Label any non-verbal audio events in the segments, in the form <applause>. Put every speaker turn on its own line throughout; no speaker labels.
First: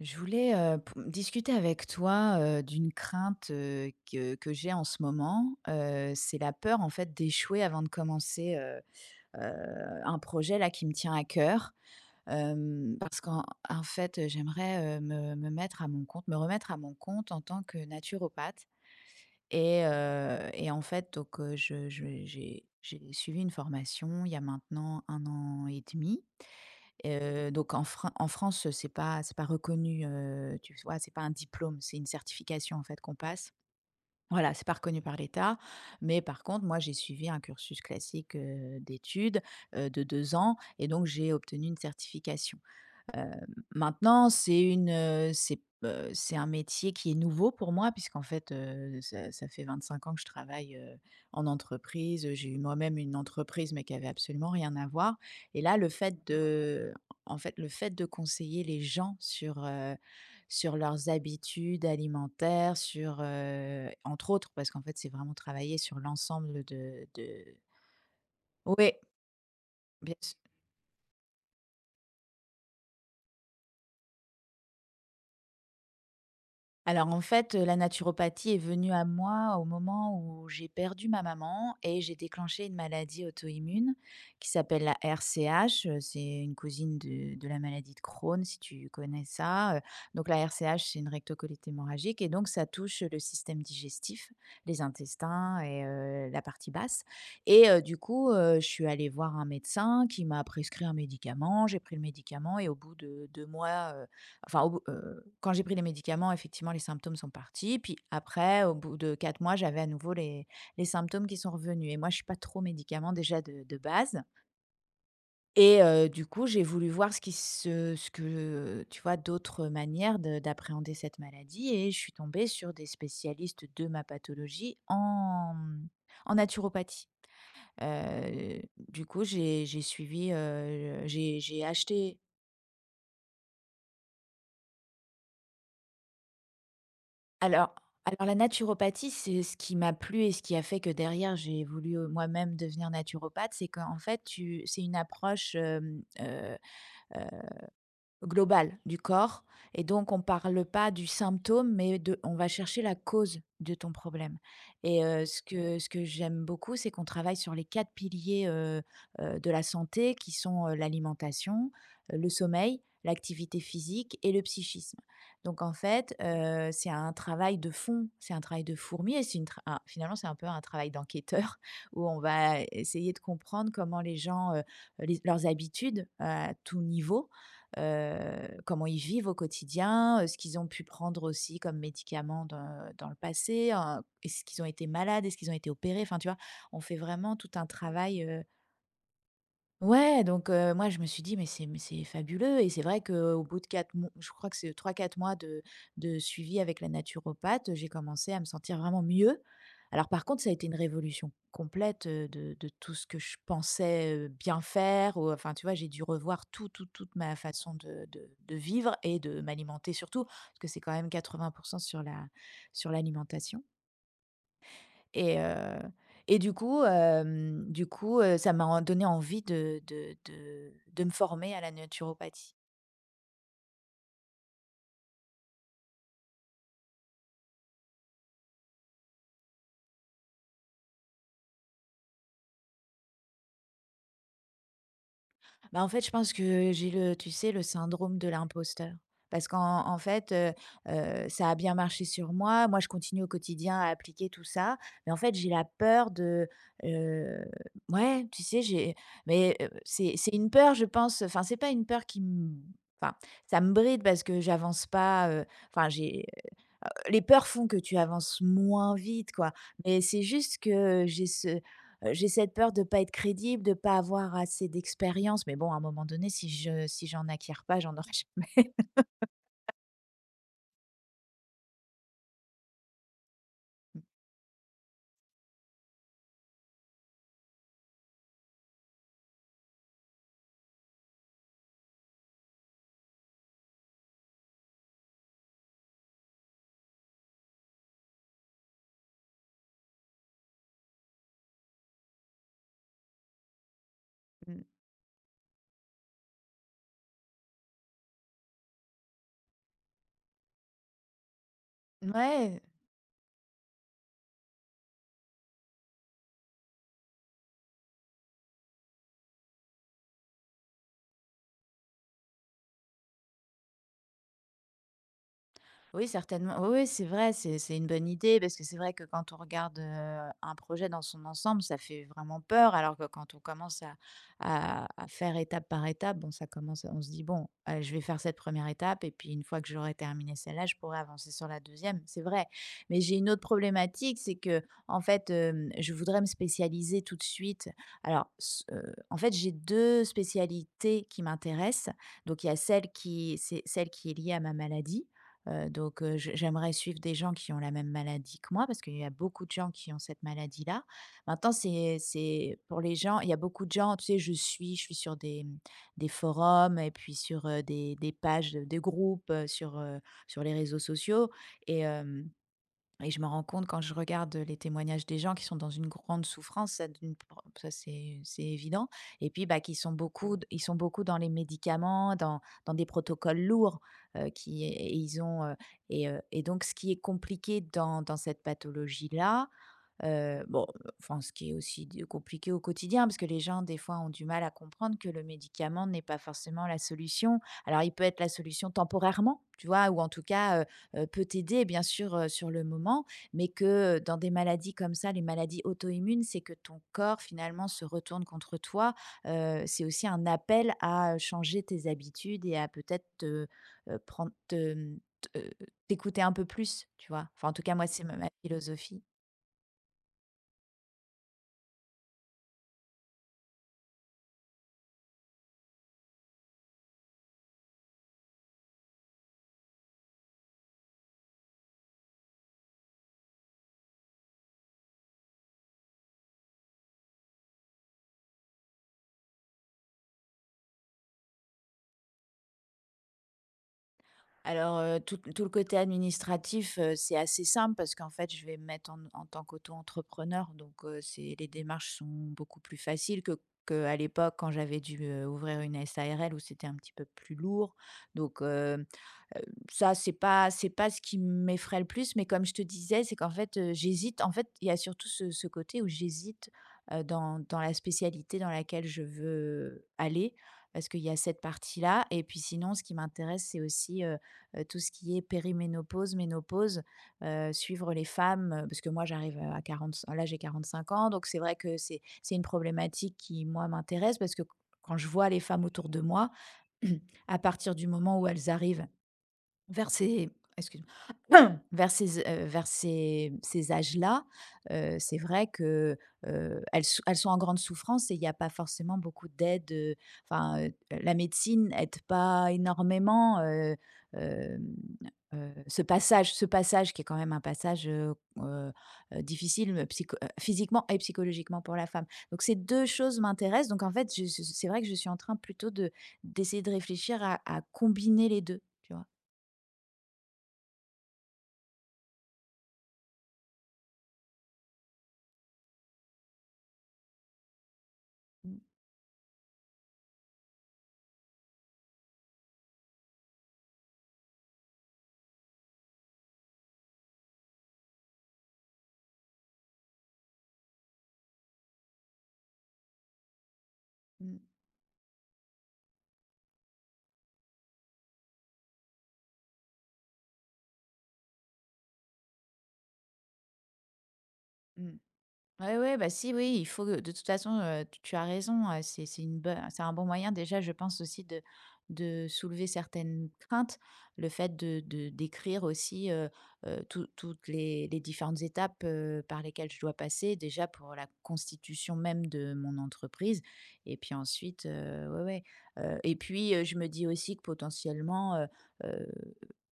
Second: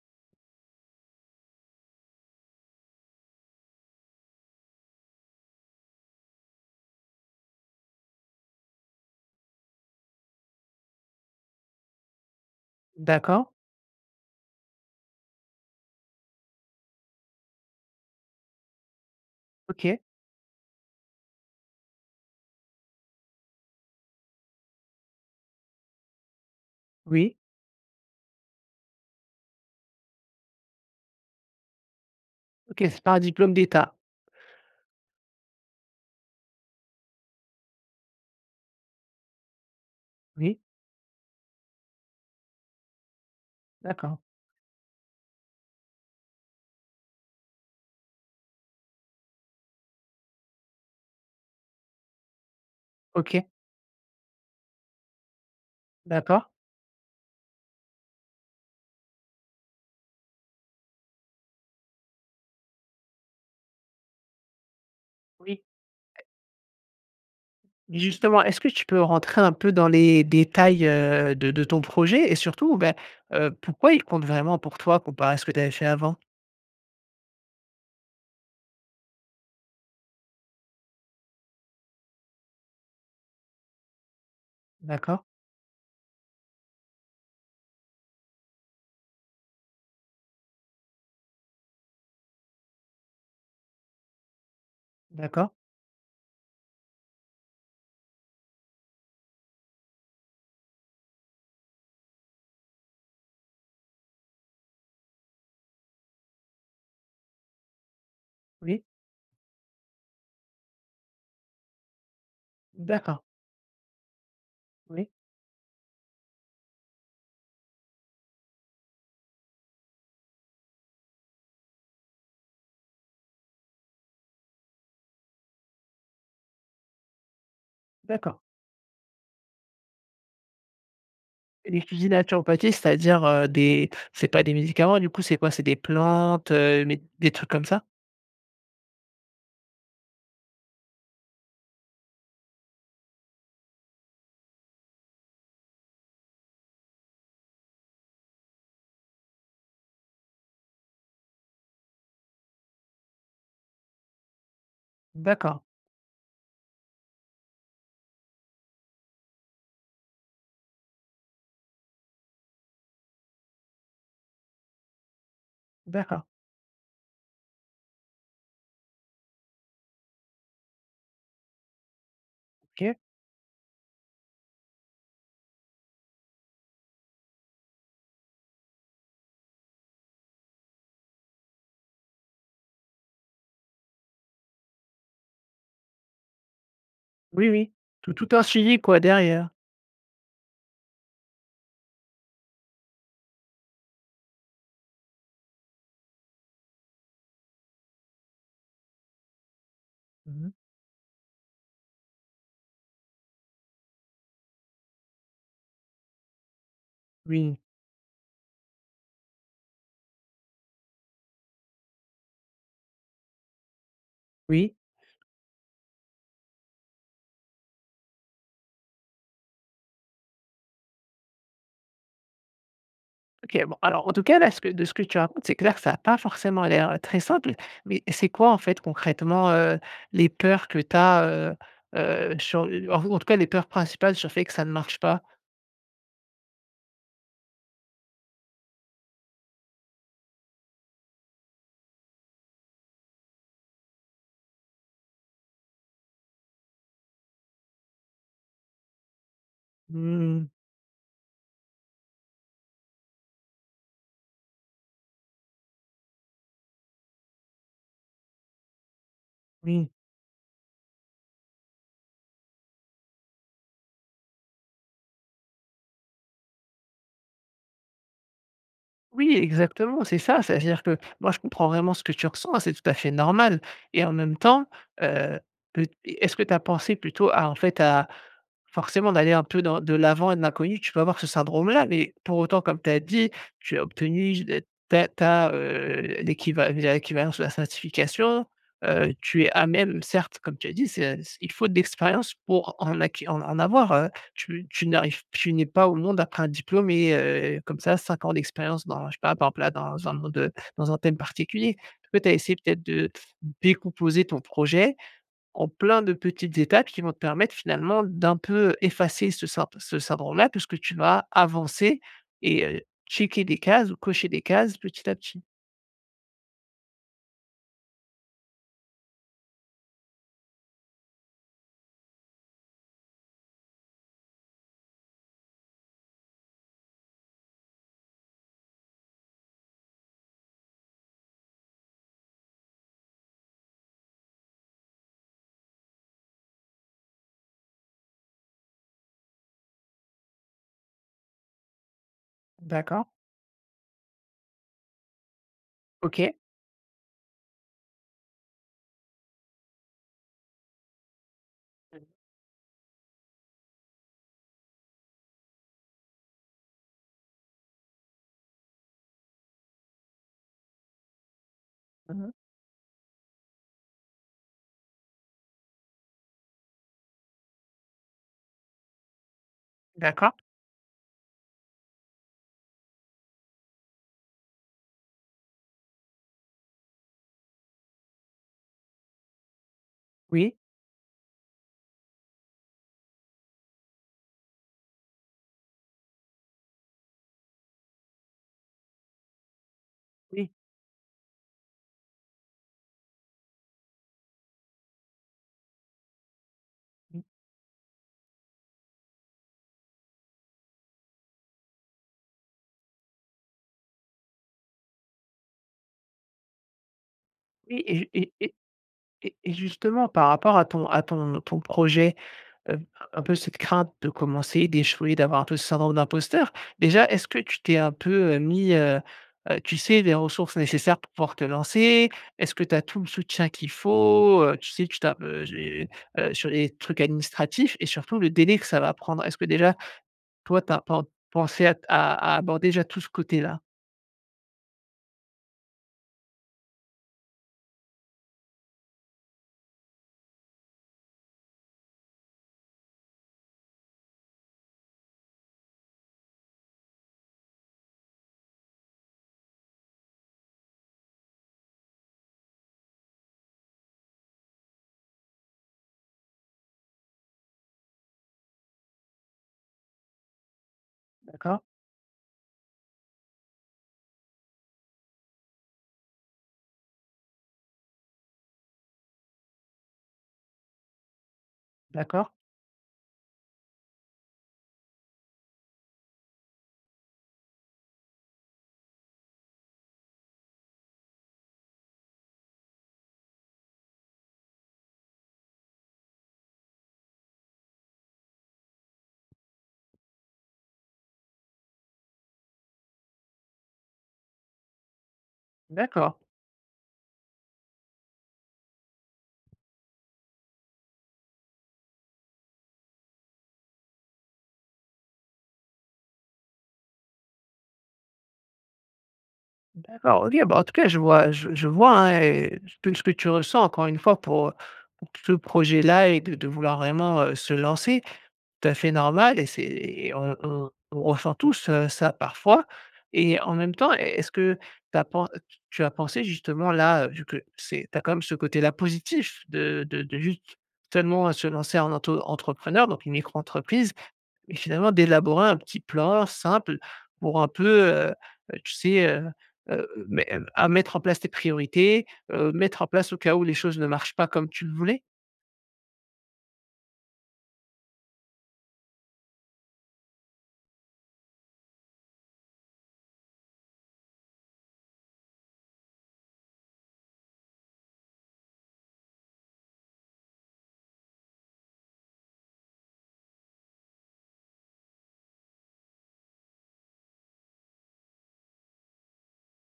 Je voulais, heu, pou discuter avec toi, heu, d'une crainte, heu, que que j'ai en ce moment, heu, c'est la peur, en fait, d'échouer avant de commencer, heu heu, un projet, là, qui me tient à cœur, hem, parce qu'en
D'accord.
en fait, heu, j'aimerais, heu, me me mettre à mon compte. Me remettre à mon compte en tant que naturopathe et
OK.
heu et en fait, donc heu, je je j'ai j'ai suivi une formation il y a maintenant 1 an et 1/2,
Oui.
heu, donc en fran en France, c'est pas c'est pas reconnu, heu, tu vois? C'est pas un diplôme, c'est une certification,
OK,
en
c'est
fait,
pas
qu'on
un diplôme
passe
d'État?
voilà, c'est pas reconnu par l'état mais par contre, moi, j'ai suivi un cursus classique, heu, d'études, heu, de 2 ans
Oui.
et donc j'ai obtenu une certification. Hem,
D'accord.
maintenant, c'est une, heu, c'est b heu, c'est un métier qui est nouveau pour moi puisqu'en fait, heu, ça ça fait 25 ans que je travaille, heu, en entreprise. J'ai eu moi-même une
OK.
entreprise mais qui avait absolument rien à voir et là, le fait,
D'accord.
de en fait, le fait de conseiller les gens sur, heu, sur leurs habitudes alimentaires, sur, heu entre autres parce qu'en fait, c'est vraiment
Oui
travailler sur
et
l'ensemble de de
justement, est-ce que tu peux
Ouais.
rentrer un peu dans
Bien
les
su
détails, heu, de de ton projet et surtout, ben, heu, pourquoi il compte vraiment pour toi comparé à ce que tu avais fait avant?
Alors, en fait, heu, la naturopathie est venue à moi au moment où j'ai perdu ma maman et j'ai déclenché une maladie auto-immune qui s'appelle la
D'accord.
RCH, heu, c'est une cousine de de la maladie de Crohn si tu connais ça, heu, donc la RCH, c'est une recto-colite hémorragique et donc ça touche le système digestif, les
D'accord.
intestins et heu, la partie basse et heu, du coup, heu, je suis allée voir un médecin qui m'a prescrit un médicament, j'ai pris le médicament et au bout de 2 mois, heu, enfin, heu, quand j'ai pris les médicaments effectivement, les symptômes sont partis puis après au
Oui.
bout de 4 mois, j'avais à nouveau les les symptômes qui sont revenus et moi, je suis pas trop médicament
D'accord.
déjà de de base
Oui.
et heu, du coup, j'ai voulu voir ce qui ce ce que tu vois, d'autres manières de d'appréhender cette maladie et je suis tombée sur des spécialistes de ma pathologie en, mmh, en naturopathie,
D'accord.
heu, du coup, j'ai j'ai suivi, heu, j'ai j'ai
Et tu dis:
acheté
«Naturopathie», c'est-à-dire, heu, des c'est pas des médicaments, du coup, c'est quoi, c'est des plantes, heu, méd des trucs comme
Alors
ça?
alors, la naturopathie, c'est ce qui m'a plu et ce qui a fait que derrière j'ai voulu moi-même devenir naturopathe, c'est qu'en fait, tu c'est une approche, hem, heu heu, globale du corps et donc, on parle pas du symptôme mais de on va chercher la cause de ton problème et heu, ce
D'accord.
que ce que j'aime beaucoup, c'est qu'on travaille sur les 4 piliers, heu heu, de la santé qui sont, heu, l'alimentation, heu, le sommeil, l'activité physique et le psychisme donc, en fait,
D'accord.
heu, c'est un travail de fond, c'est un travail de fourmi et c'est une tra un finalement, c'est un peu un travail d'enquêteur où on va
OK.
essayer de comprendre comment les gens, heu heu, les leurs habitudes à tout niveau, heu, comment ils vivent au quotidien, heu, ce qu'ils ont pu prendre aussi comme médicament dans dans le passé, heu, est-ce qu'ils ont été malades, est-ce qu'ils ont été opérés, enfin, tu vois, on fait vraiment
Oui,
tout un
oui, tout
travail,
tout un
heu
suivi, quoi, derrière.
Ouais donc heu, moi je me suis dit: «Mais c'est mais c'est fabuleux». Et c'est vrai qu'au bout de 4 m je crois que c'est 3-4 mois de de suivi avec la naturopathe. J'ai commencé à me sentir vraiment mieux. Alors par contre,
Mmh mh.
ça a été une révolution complète, heu, de de tout ce que je pensais, heu, bien faire ou enfin, tu vois? J'ai dû revoir tout tout toute ma
Oui.
façon de de de vivre et de m'alimenter surtout parce que c'est quand même 80 % sur la sur l'alimentation.
Oui.
Et heu, et du coup, hem, du coup, heu, ça m'a en donné envie de de de de me former à la naturopathie.
OK, bon alors en tout cas là, ce que de ce que tu racontes, c'est clair que ça a pas forcément l'air très simple mais c'est quoi en fait concrètement, heu, les peurs que tu as, heu heu, sur le en tout en cas les peurs principales sur fait que ça ne marche pas?
Bah, en fait, je pense que j'ai le, tu sais? Le syndrome de l'imposteur parce qu'en en fait, heu heu, ça a bien marché sur moi. Moi, je continue au quotidien à appliquer tout ça, mais en fait, j'ai la peur de heu, ouais, tu sais? J'ai mais heu, c'est c'est
Mmh mh
une peur je pense, enfin, c'est pas une peur qui m enfin, ça me bride parce que j'avance pas, heu, enfin j'ai, heu, les peurs font que tu avances moins vite, quoi
Oui.
mais c'est juste que j'ai ce, heu, j'ai cette peur de pas être crédible, de pas avoir assez d'expérience, mais bon, à un moment donné, si je si j'en acquiers pas, j'en aurais jamais.
Oui
<chuckles>
exactement, c'est ça. Ça veut dire que moi je comprends vraiment ce que tu ressens, hein, c'est tout à fait normal et en même temps, heu, peu est-ce que tu as pensée plutôt à en fait à forcément d'aller un peu dans de l'avant et de l'inconnu, tu peux avoir ce syndrome là? Mais pour autant comme tu as dit: «Tu as obtenu ta ta, heu, l'équival l'équivalence de la certification» heu, tu es à même. Certes comme tu as dit c'est il faut de l'expérience pour en acqui en avoir, heu,
Mmh.
tu tu n'arrives tu n'es pas au monde après un diplôme et heu, comme ça 5 ans d'expérience dans je sais pas par exemple là dans un monde, heu, dans un thème particulier. Est-ce que tu as essayé
Mouais.
peut-être de décomposer ton projet en plein de petites étapes qui vont te permettre finalement d'un peu effacer ce ce syndrome-là puisque tu vas avancer et heu, checker des cases ou cocher des cases petit à petit?
Oui, certainement oui, oui c'est vrai, c'est c'est une bonne idée parce que c'est vrai que quand on regarde, heu, un projet dans son ensemble, ça fait vraiment peur alors que quand on commence à à à faire étape par étape bon ça commence on se dit: «Bon, aller je vais faire cette 1re étape et puis une fois que j'aurai terminé celle-là je pourrais avancer sur la 2e». C'est vrai mais j'ai une autre problématique c'est qu'en fait, hem, je voudrais me spécialiser tout de suite alors, ce, heu, en fait j'ai 2 spécialités qui m'intéressent donc il y a celle
D'accord.
qui c'est celle qui est lié à ma maladie, heu, donc heu, j
OK.
j'aimerais suivre des gens qui ont la même maladie que moi parce qu'il y a beaucoup de gens qui ont cette maladie là. Maintenant c'est c'est pour les gens, il y a beaucoup de gens, tu sais? Je suis je suis sur des, mmh, des forums et puis sur, heu, des des pages de groupes sur, heu, sur les réseaux sociaux et
Mmh
hem
mh.
et je me rends compte quand je regarde les témoignages des gens qui sont dans une grande souffrance. Ça d'une prend ça c'est c'est évident et puis bah, qui sont
D'accord.
beaucoup ils sont beaucoup dans les médicaments dans dans des protocoles lourds, heu, qui et ils ont, heu et heu et donc ce qui est compliqué dans dans cette pathologie là, heu
Oui.
bon enfin ce qui est aussi d compliqué au quotidien parce que les gens des fois ont du mal à comprendre que le médicament n'est pas forcément la solution. Alors, il peut être la solution temporairement, tu vois? Ou en tout
Oui.
cas, heu, heu, peut t'aider bien sûr, heu, sur le moment mais que dans des maladies comme ça, les maladies auto-immunes, c'est que ton corps
Mmh.
finalement se retourne contre toi, heu, c'est aussi un appel à changer tes habitudes et à peut-être te, heu, prendre te, hem, te t'écouter un peu plus tu vois? Enfin en tout cas
Oui
moi c'est
et
ma ma
et et
philosophie.
et et justement par rapport à ton à ton ton projet, heu, un peu cette crainte de commencer, d'échouer, d'avoir un peu ce syndrome d'imposteur. Déjà est-ce que tu t'es un peu, heu, mis, heu heu, tu sais? Les ressources nécessaires pour pouvoir te lancer? Est-ce que tu as tout le soutien qu'il faut, heu, tu sais? Tu tapes heu, j'ai sur les trucs administratifs et surtout le délai que ça va prendre? Est-ce que déjà toi tu as pen pensée à à aborder tout ce côté-là?
Alors, heu, tout tout le côté administratif, heu, c'est assez simple parce qu'en fait je vais me mettre en en tant qu'auto-entrepreneur donc, heu, c'est les démarches sont beaucoup plus faciles que que à l'époque, quand j'avais dû, heu, ouvrir une SARL où c'était un petit peu plus lourd. Donc hem, heu, ça c'est pas c'est pas ce qui m'effraie le plus. Mais comme je te disais, c'est qu'en fait, heu, j'hésite en fait, il y a surtout ce ce côté où j'hésite heu, dans dans la spécialité dans laquelle je veux aller parce qu'il y a cette
D'accord.
partie-là et puis sinon ce qui m'intéresse, c'est aussi, heu heu, tout ce qui est périménopause, ménopause, heu, suivre les femmes. Heu, parce que moi j'arrive à à quarante-cin là, j'ai 45 ans donc c'est vrai que c'est
D'accord.
c'est une problématique qui, moi, m'intéresse parce que q quand je vois les femmes autour de moi, <clears throat> à partir du moment où elles arrivent vers ces excuse-moi <coughs> vers ces z heu, vers ces e vers ces ces âges-là, heu, c'est vrai que, heu heu, elles s elles sont en grande souffrance et il y a pas forcément beaucoup d'aide, heu enfin, heu, la médecine aide pas énormément heu, hem, heu, ce
D'accord.
passage ce passage qui est quand même un passage, heu heu heu, difficile me psycho heu, physiquement et psychologiquement pour la femme. Donc ces 2 choses m'intéressent donc en fait je ce ce c'est vrai que je suis en train plutôt de d'essayer de réfléchir à à combiner les 2, tu vois?
D'accord, OK. Bah en tout cas, je vois, heu, je je vois, hein et tout ce que tu ressens, encore une fois, pour, heu, t ce projet-là et de de vouloir vraiment, heu, se lancer.
Mmh.
Tout à fait normal et c'est et on on on ressent tous, heu, ça, parfois et en même temps, est est-ce que tu as pen heu, tu tu as pensé justement là, heu, vu que c'est tu as quand même ce côté-là positif, de de de juste tellement, heu, se lancer en auto-entrepreneur, donc une micro-entreprise
Mmh.
et finalement d'élaborer un petit plan simple pour un peu, heu heu, tu sais, heu heu, me à mettre en place tes priorités, heu, mettre en place au cas où les choses ne marchent pas comme tu le
Mmh.
voulais?
Ouais, ouais, bah si, oui, il faut, heu, de toute façon, heu, tu tu as raison, heu, c'est c'est une bo c'est un bon moyen déjà, je pense aussi, de de soulever certaines craintes. Le fait de de d'écrire aussi, heu heu, tou toutes les les différentes étapes heu, par lesquelles je dois passer, déjà, pour la constitution même de mon entreprise et puis ensuite, heu, ouais, ouais. Heu et puis, heu, je me dis aussi que potentiellement, heu heu,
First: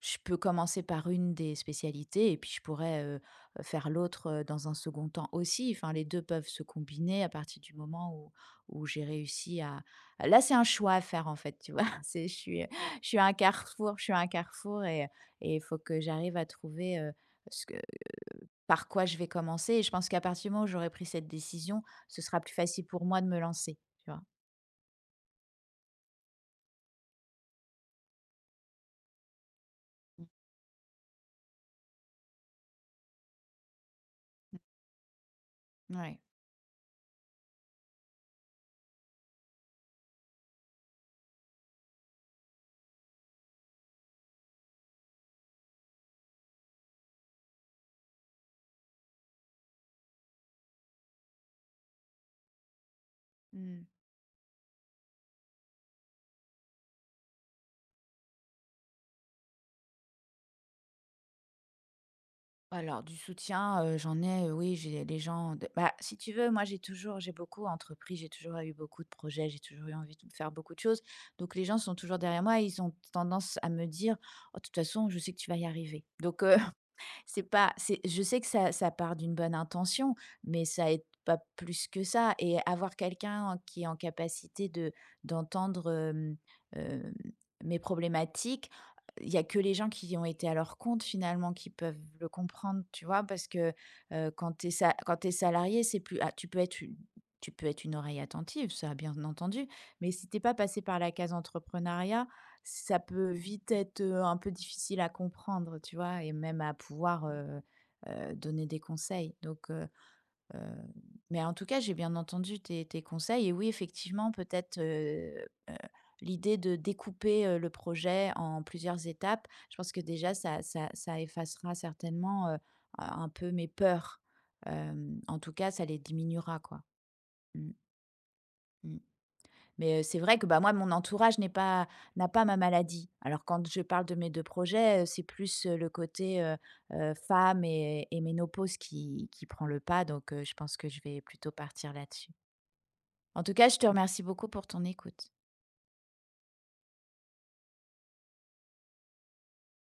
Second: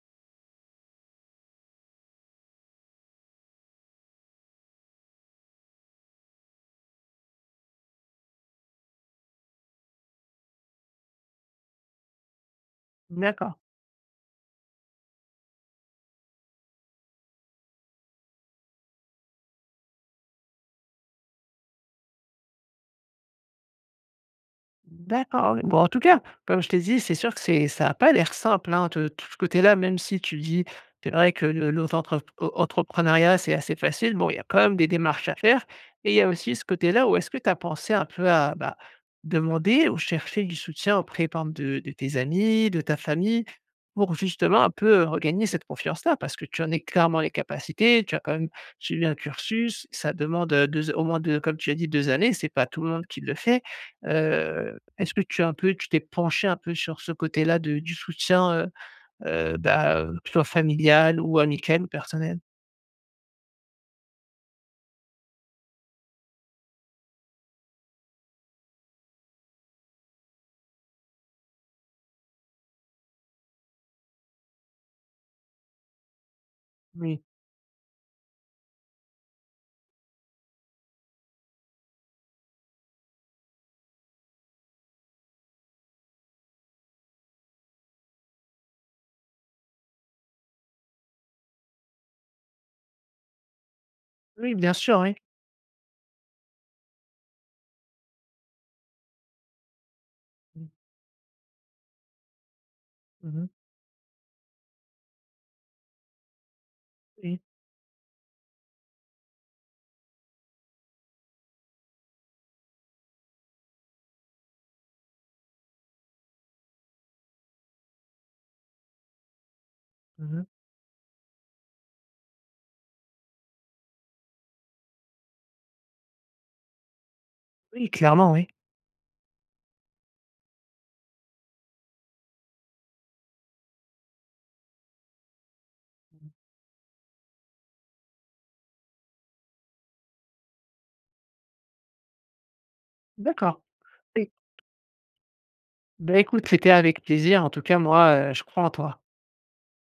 je peux commencer par une des spécialités et puis je pourrais, heu, faire l'autre, heu, dans un 2nd temps aussi, enfin les 2 peuvent se combiner à partir du moment, où où j'ai réussi à là c'est un choix à faire, en fait, tu vois? C'est je suis <chuckles> je suis à un
D'accord.
carrefour je suis à un carrefour et heu et il faut que j'arrive à trouver, heu, ce que, heu, par quoi je vais commencer et je pense qu'à partir du moment où j'aurai pris cette décision, ce sera plus facile pour moi de me lancer, tu vois?
D'accord, ouais, bon en tout cas comme je t'ai dit c'est sûr que c'est ça a pas l'air simple hein t tout ce côté là, même si tu dis c'est vrai que le l'autre entre au entrepreneuriat c'est assez facile, bon, il y a quand même des démarches à faire
N
et il
ouais.
y a aussi ce côté là où est-ce que tu as pensé un peu à, bah, demander ou chercher du soutien auprès par exemple de de tes amis, de ta famille pour justement un peu, heu, regagner cette confiance là? Parce que tu en es clairement les capacités, tu as quand même suivi un cursus, ça demande, heu, 2 au moins 2 comme tu as dit 2 années, c'est pas tout le monde qui le fait,
Mmh.
heu est-ce que tu as un peu tu t'es penchée un peu sur ce côté là de du soutien heu heu, bah heu, plan familial ou amical ou personnel?
Alors du soutien, heu, j'en ai, heu, oui j'ai les gens de bah, si tu veux moi j'ai toujours, j'ai beaucoup entrepris, j'ai toujours eu beaucoup de projets, j'ai toujours eu envie de faire beaucoup de choses. Donc les gens sont toujours derrière moi et ils ont tendance à me dire: «Oh, de toute façon, je sais que tu vas y arriver» donc heu,
Oui.
c'est pas c'est je sais que ça ça part d'une bonne intention, mais ça aide pas plus que ça et avoir quelqu'un en qui est en capacité de d'entendre, hem hem, mes problématiques, il y a que les gens qui ont été à leur compte finalement qui peuvent le comprendre, tu vois? Parce que, heu, quand
Oui.
tu es
Bien
sa
sûr, oui.
quand tu es salariée c'est plus a tu peux être u tu peux être une oreille attentive ça bien entendu, mais si tu es pas
Mmh.
passé par la case entrepreneuriat, ça peut
Mmh mh.
vite être, heu, un peu difficile à comprendre, tu vois? Et même à pouvoir,
Oui.
heu heu, donner des conseils donc heu heu, mais en tout cas, j'ai bien entendu tes tes conseils et oui, effectivement, peut-être, heu heu, l'idée de découper, heu, le projet en plusieurs étapes, je pense que déjà
Mmh mh.
ça ça ça effacera certainement, heu, un un peu mes peurs, hem, en tout cas ça les diminuera quoi. Mmh.
Oui, clairement oui.
Mmh. Mais heu, c'est vrai que, bah, moi mon entourage n'est pas n'a pas ma maladie. Alors quand je parle de mes 2 projets, heu, c'est plus le
<unintelligible>
côté, heu heu, femme et et ménopause qui qui prend le pas, donc heu, je pense que je vais plutôt partir là-dessus. En tout
D'accord
cas, je te remercie
et
beaucoup pour ton écoute.
Bah écoute, c'était avec plaisir en tout cas moi, heu, je crois en toi.